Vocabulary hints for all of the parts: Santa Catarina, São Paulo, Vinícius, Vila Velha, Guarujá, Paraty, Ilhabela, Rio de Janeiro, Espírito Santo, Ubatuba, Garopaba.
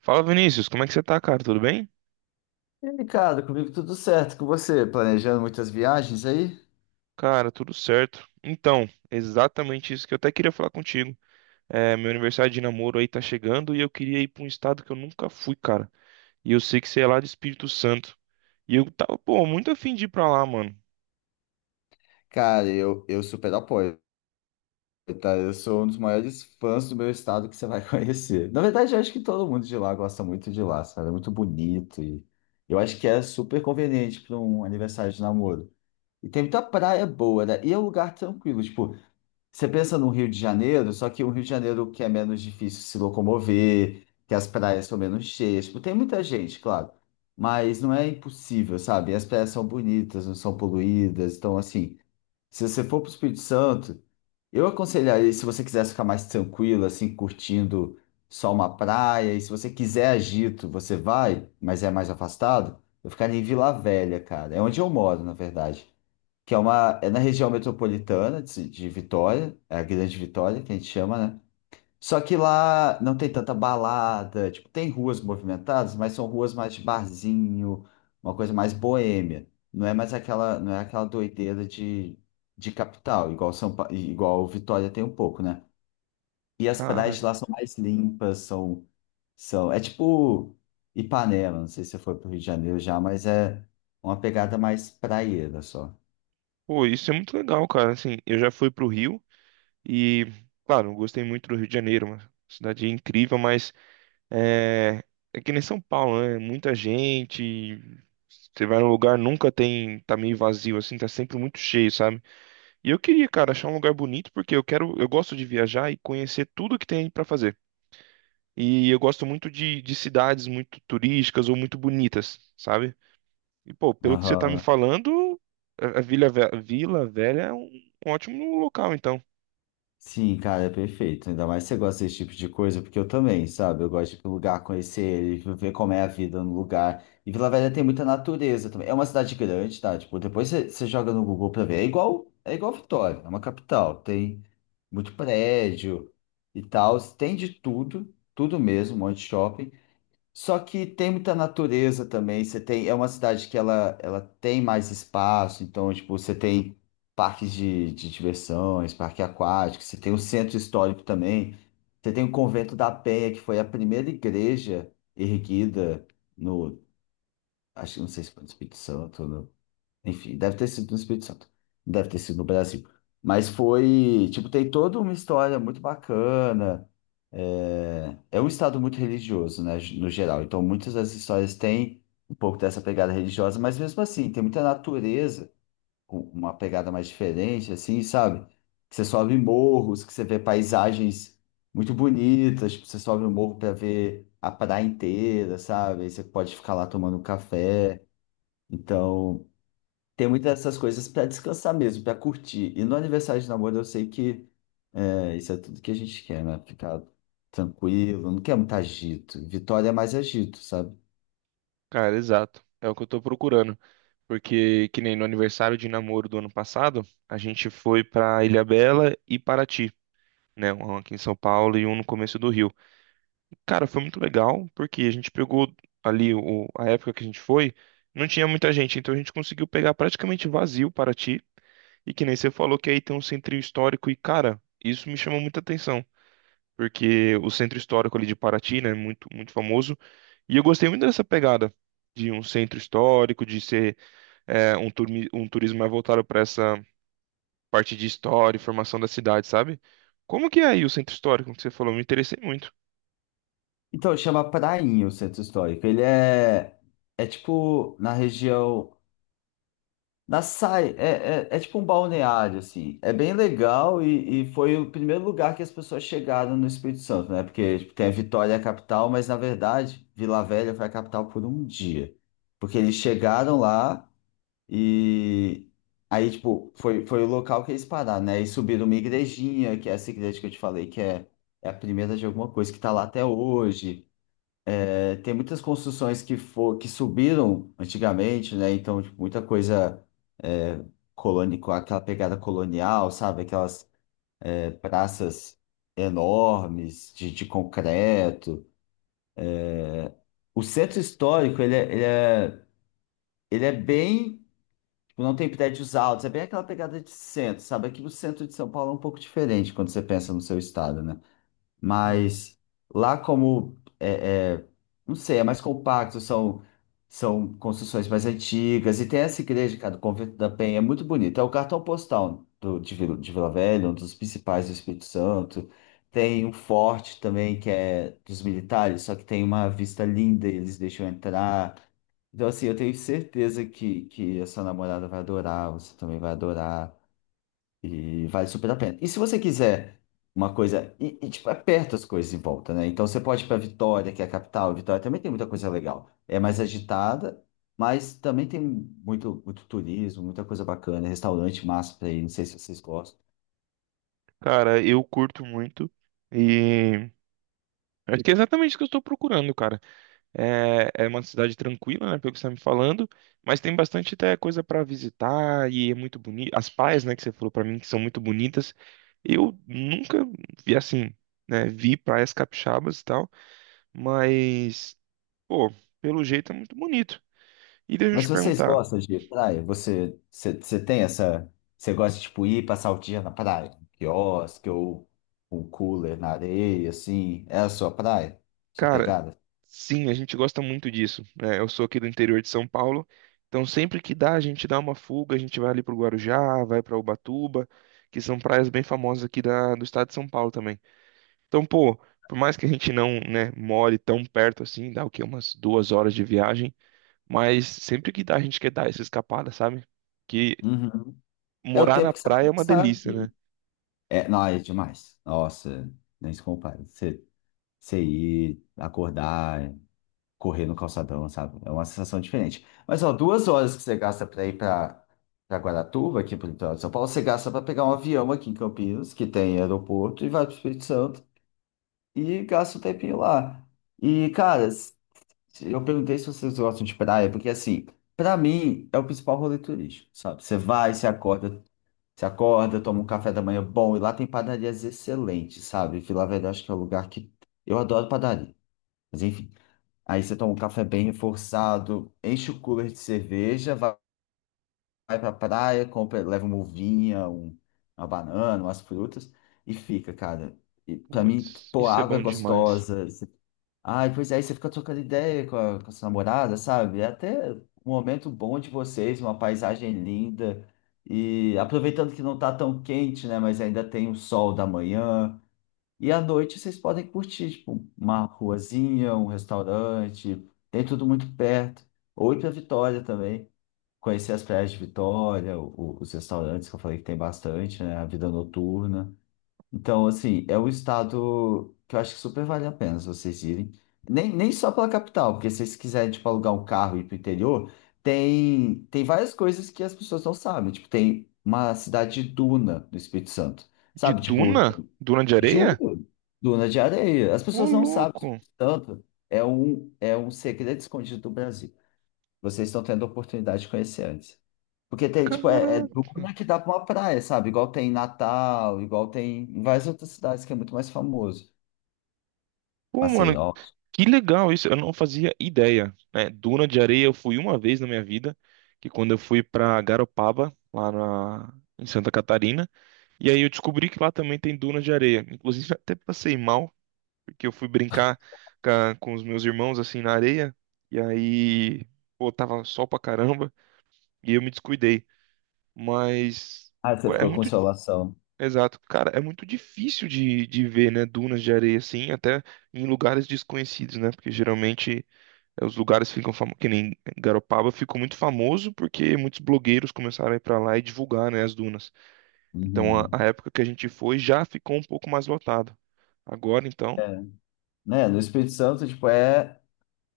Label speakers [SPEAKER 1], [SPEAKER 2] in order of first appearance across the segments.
[SPEAKER 1] Fala Vinícius, como é que você tá, cara? Tudo bem?
[SPEAKER 2] E, aí, Ricardo, comigo tudo certo, com você, planejando muitas viagens aí?
[SPEAKER 1] Cara, tudo certo. Então, exatamente isso que eu até queria falar contigo. É, meu aniversário de namoro aí tá chegando e eu queria ir pra um estado que eu nunca fui, cara. E eu sei que você é lá de Espírito Santo. E eu tava, pô, muito afim de ir pra lá, mano.
[SPEAKER 2] Cara, eu super apoio, tá? Eu sou um dos maiores fãs do meu estado que você vai conhecer. Na verdade, eu acho que todo mundo de lá gosta muito de lá, sabe? É muito bonito e eu acho que é super conveniente para um aniversário de namoro. E tem muita praia boa, né? E é um lugar tranquilo, tipo, você pensa no Rio de Janeiro, só que o Rio de Janeiro que é menos difícil se locomover, que as praias são menos cheias. Tipo, tem muita gente, claro, mas não é impossível, sabe? E as praias são bonitas, não são poluídas. Então, assim, se você for para o Espírito Santo, eu aconselharia, se você quiser ficar mais tranquilo, assim, curtindo só uma praia, e se você quiser agito, você vai, mas é mais afastado, eu ficaria em Vila Velha, cara. É onde eu moro, na verdade, que é uma é na região metropolitana de Vitória, é a Grande Vitória que a gente chama, né? Só que lá não tem tanta balada, tipo, tem ruas movimentadas, mas são ruas mais de barzinho, uma coisa mais boêmia. Não é mais aquela, não é aquela doideira de capital, igual São Pa- igual Vitória tem um pouco, né? E as praias
[SPEAKER 1] Cara,
[SPEAKER 2] de lá são mais limpas, são são tipo Ipanema, não sei se você foi para o Rio de Janeiro já, mas é uma pegada mais praieira só.
[SPEAKER 1] pô, isso é muito legal, cara. Assim, eu já fui pro Rio e, claro, eu gostei muito do Rio de Janeiro, uma cidade incrível, mas É, é que nem São Paulo, né? Muita gente. Você vai num lugar, nunca tem. Tá meio vazio, assim, tá sempre muito cheio, sabe? E eu queria, cara, achar um lugar bonito, porque eu quero. Eu gosto de viajar e conhecer tudo que tem pra fazer. E eu gosto muito de cidades muito turísticas ou muito bonitas, sabe? E, pô, pelo que você tá me
[SPEAKER 2] Aham.
[SPEAKER 1] falando, a Vila Velha é um, um ótimo local, então.
[SPEAKER 2] Sim, cara, é perfeito. Ainda mais se você gosta desse tipo de coisa, porque eu também, sabe? Eu gosto de ir pro lugar, conhecer ele, ver como é a vida no lugar. E Vila Velha tem muita natureza também. É uma cidade grande, tá? Tipo, depois você joga no Google pra ver. É igual Vitória, é uma capital. Tem muito prédio e tal. Tem de tudo, tudo mesmo, um monte de shopping. Só que tem muita natureza também. Você tem, é uma cidade que ela tem mais espaço, então, tipo, você tem parques de diversões, parque aquático, você tem o centro histórico também. Você tem o Convento da Penha, que foi a primeira igreja erguida no, acho que não sei se foi no Espírito Santo, enfim, deve ter sido no Espírito Santo. Deve ter sido no Brasil. Mas foi, tipo, tem toda uma história muito bacana. É, é um estado muito religioso, né, no geral. Então, muitas das histórias têm um pouco dessa pegada religiosa, mas mesmo assim, tem muita natureza, com uma pegada mais diferente, assim, sabe? Que você sobe morros, que você vê paisagens muito bonitas, tipo, você sobe o morro para ver a praia inteira, sabe? Aí você pode ficar lá tomando um café. Então tem muitas dessas coisas para descansar mesmo, para curtir. E no aniversário de namoro eu sei que é, isso é tudo que a gente quer, né? Ficar tranquilo, não quer muito agito. Vitória é mais agito, sabe?
[SPEAKER 1] Cara, exato. É o que eu tô procurando. Porque, que nem no aniversário de namoro do ano passado, a gente foi pra Ilhabela e Paraty, né? Um aqui em São Paulo e um no começo do Rio. Cara, foi muito legal, porque a gente pegou ali a época que a gente foi, não tinha muita gente, então a gente conseguiu pegar praticamente vazio Paraty. E que nem você falou que aí tem um centrinho histórico e, cara, isso me chamou muita atenção porque o centro histórico ali de Paraty, né, é muito, muito famoso. E eu gostei muito dessa pegada de um centro histórico, de ser um turismo mais voltado para essa parte de história e formação da cidade, sabe? Como que é aí o centro histórico que você falou? Me interessei muito.
[SPEAKER 2] Então chama Prainha o centro histórico. Ele é, é tipo na região. Na Sai, é tipo um balneário, assim. É bem legal e foi o primeiro lugar que as pessoas chegaram no Espírito Santo, né? Porque tipo, tem a Vitória, a capital, mas na verdade, Vila Velha foi a capital por um dia. Porque eles chegaram lá e aí, tipo, foi o local que eles pararam, né? E subiram uma igrejinha, que é essa igreja que eu te falei, que é, é a primeira de alguma coisa que tá lá até hoje. É, tem muitas construções que, for, que subiram antigamente, né? Então, tipo, muita coisa é, coloni- com aquela pegada colonial, sabe? Aquelas é, praças enormes de concreto. O centro histórico, ele é bem. Tipo, não tem prédios altos, é bem aquela pegada de centro, sabe? Aqui no centro de São Paulo é um pouco diferente quando você pensa no seu estado, né?
[SPEAKER 1] Hum.
[SPEAKER 2] Mas lá como é, é, não sei, é mais compacto, são, são construções mais antigas, e tem essa igreja, cara, do Convento da Penha, é muito bonito. É o cartão postal do, de Vila Velha, um dos principais do Espírito Santo. Tem um forte também, que é dos militares, só que tem uma vista linda, e eles deixam entrar. Então, assim, eu tenho certeza que a sua namorada vai adorar, você também vai adorar. E vale super a pena. E se você quiser uma coisa. E tipo, é perto as coisas em volta, né? Então você pode ir para Vitória, que é a capital. Vitória também tem muita coisa legal. É mais agitada, mas também tem muito, muito turismo, muita coisa bacana, restaurante massa para ir. Não sei se vocês gostam.
[SPEAKER 1] Cara, eu curto muito e acho que é exatamente o que eu estou procurando, cara. É uma cidade tranquila, né, pelo que você está me falando, mas tem bastante até coisa para visitar e é muito bonito. As praias, né, que você falou para mim que são muito bonitas. Eu nunca vi assim, né, vi praias capixabas e tal, mas pô, pelo jeito é muito bonito. E deixa eu
[SPEAKER 2] Mas
[SPEAKER 1] te
[SPEAKER 2] se vocês
[SPEAKER 1] perguntar,
[SPEAKER 2] gostam de praia, você tem essa. Você gosta de tipo, ir passar o dia na praia? Um quiosque ou um cooler na areia, assim? É a sua praia? Sua
[SPEAKER 1] cara,
[SPEAKER 2] pegada?
[SPEAKER 1] sim, a gente gosta muito disso, né? Eu sou aqui do interior de São Paulo, então sempre que dá, a gente dá uma fuga, a gente vai ali pro Guarujá, vai para Ubatuba, que são praias bem famosas aqui do estado de São Paulo também. Então, pô, por mais que a gente não, né, more tão perto assim, dá o quê? Umas 2 horas de viagem, mas sempre que dá, a gente quer dar essa escapada, sabe? Que
[SPEAKER 2] Uhum. É o
[SPEAKER 1] morar na
[SPEAKER 2] tempo que você
[SPEAKER 1] praia é
[SPEAKER 2] vai
[SPEAKER 1] uma
[SPEAKER 2] gastar.
[SPEAKER 1] delícia, né?
[SPEAKER 2] É, não, é demais. Nossa, nem se compara. Você, você ir, acordar, correr no calçadão, sabe? É uma sensação diferente. Mas, ó, 2 horas que você gasta pra ir pra, pra Guaratuba, aqui pro litoral de São Paulo, você gasta pra pegar um avião aqui em Campinas, que tem aeroporto, e vai pro Espírito Santo, e gasta um tempinho lá. E, cara, eu perguntei se vocês gostam de praia, porque, assim, pra mim, é o principal rolê turístico, sabe? Você vai, você acorda, toma um café da manhã bom, e lá tem padarias excelentes, sabe? Vila Velha, eu acho que é o lugar que. Eu adoro padaria. Mas enfim. Aí você toma um café bem reforçado, enche o cooler de cerveja, vai, vai pra praia, compra, leva uma uvinha, uma banana, umas frutas, e fica, cara. E pra mim,
[SPEAKER 1] Putz,
[SPEAKER 2] pô, a
[SPEAKER 1] isso é
[SPEAKER 2] água é
[SPEAKER 1] bom demais.
[SPEAKER 2] gostosa. Ai, pois é, aí você fica trocando ideia com a sua namorada, sabe? É até um momento bom de vocês, uma paisagem linda. E aproveitando que não tá tão quente, né? Mas ainda tem o sol da manhã. E à noite vocês podem curtir, tipo, uma ruazinha, um restaurante. Tem tudo muito perto. Ou ir pra Vitória também. Conhecer as praias de Vitória, os restaurantes que eu falei que tem bastante, né? A vida noturna. Então, assim, é um estado que eu acho que super vale a pena se vocês irem. Nem só pela capital, porque se vocês quiserem, tipo, alugar um carro e ir pro interior, tem várias coisas que as pessoas não sabem. Tipo, tem uma cidade de duna no Espírito Santo,
[SPEAKER 1] De
[SPEAKER 2] sabe? Tipo,
[SPEAKER 1] duna? Duna de areia?
[SPEAKER 2] juro, duna de areia. As
[SPEAKER 1] Ô,
[SPEAKER 2] pessoas não sabem, o
[SPEAKER 1] louco!
[SPEAKER 2] Espírito Santo é um segredo escondido do Brasil. Vocês estão tendo a oportunidade de conhecer antes. Porque tem, tipo, é
[SPEAKER 1] Caraca!
[SPEAKER 2] duna que dá pra uma praia, sabe? Igual tem em Natal, igual tem em várias outras cidades que é muito mais famoso.
[SPEAKER 1] Pô, mano,
[SPEAKER 2] Maceió.
[SPEAKER 1] que legal isso, eu não fazia ideia, né? Duna de areia eu fui uma vez na minha vida, que quando eu fui pra Garopaba, lá na... em Santa Catarina, e aí eu descobri que lá também tem dunas de areia. Inclusive, até passei mal, porque eu fui brincar com os meus irmãos assim na areia. E aí, pô, tava sol pra caramba e eu me descuidei. Mas
[SPEAKER 2] Ah, você
[SPEAKER 1] pô, é
[SPEAKER 2] ficou com
[SPEAKER 1] muito.
[SPEAKER 2] Consolação.
[SPEAKER 1] Exato, cara, é muito difícil de ver, né, dunas de areia assim, até em lugares desconhecidos, né? Porque geralmente os lugares ficam famosos, que nem Garopaba ficou muito famoso porque muitos blogueiros começaram a ir pra lá e divulgar, né, as dunas. Então,
[SPEAKER 2] Uhum.
[SPEAKER 1] a época que a gente foi já ficou um pouco mais lotado. Agora, então,
[SPEAKER 2] É. Né? No Espírito Santo, tipo, é...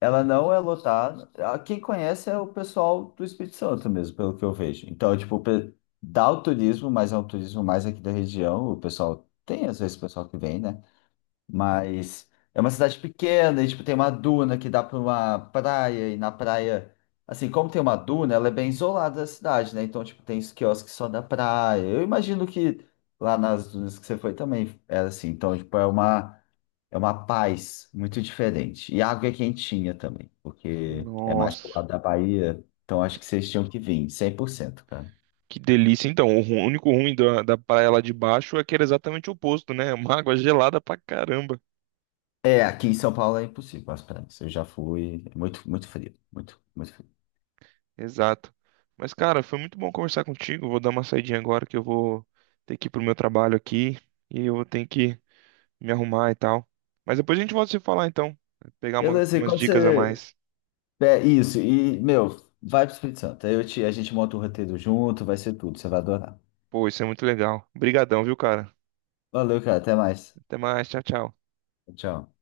[SPEAKER 2] Ela não é lotada. Ah, quem conhece é o pessoal do Espírito Santo mesmo, pelo que eu vejo. Então, tipo, pe- dá o turismo, mas é um turismo mais aqui da região. O pessoal... Tem, às vezes, o pessoal que vem, né? Mas é uma cidade pequena e, tipo, tem uma duna que dá para uma praia. E na praia, assim, como tem uma duna, ela é bem isolada da cidade, né? Então, tipo, tem os quiosques só da praia. Eu imagino que lá nas dunas que você foi também era assim. Então, tipo, é uma paz muito diferente. E a água é quentinha também, porque é mais pro
[SPEAKER 1] nossa,
[SPEAKER 2] lado da Bahia. Então, acho que vocês tinham que vir, 100%, cara.
[SPEAKER 1] que delícia. Então, único ruim da praia lá de baixo é que era exatamente o oposto, né? Uma água gelada pra caramba.
[SPEAKER 2] É, aqui em São Paulo é impossível as praias. Eu já fui, é muito, muito frio, muito, muito frio.
[SPEAKER 1] Exato. Mas, cara, foi muito bom conversar contigo. Vou dar uma saidinha agora que eu vou ter que ir pro meu trabalho aqui e eu tenho que me arrumar e tal. Mas depois a gente volta a se falar, então. Pegar
[SPEAKER 2] Beleza, e
[SPEAKER 1] umas
[SPEAKER 2] quando
[SPEAKER 1] dicas a
[SPEAKER 2] você,
[SPEAKER 1] mais.
[SPEAKER 2] é isso, e, meu, vai pro Espírito Santo. Aí eu te, a gente monta o roteiro junto, vai ser tudo, você vai adorar.
[SPEAKER 1] Pô, isso é muito legal. Obrigadão, viu, cara?
[SPEAKER 2] Valeu, cara, até mais.
[SPEAKER 1] Até mais. Tchau, tchau.
[SPEAKER 2] Tchau.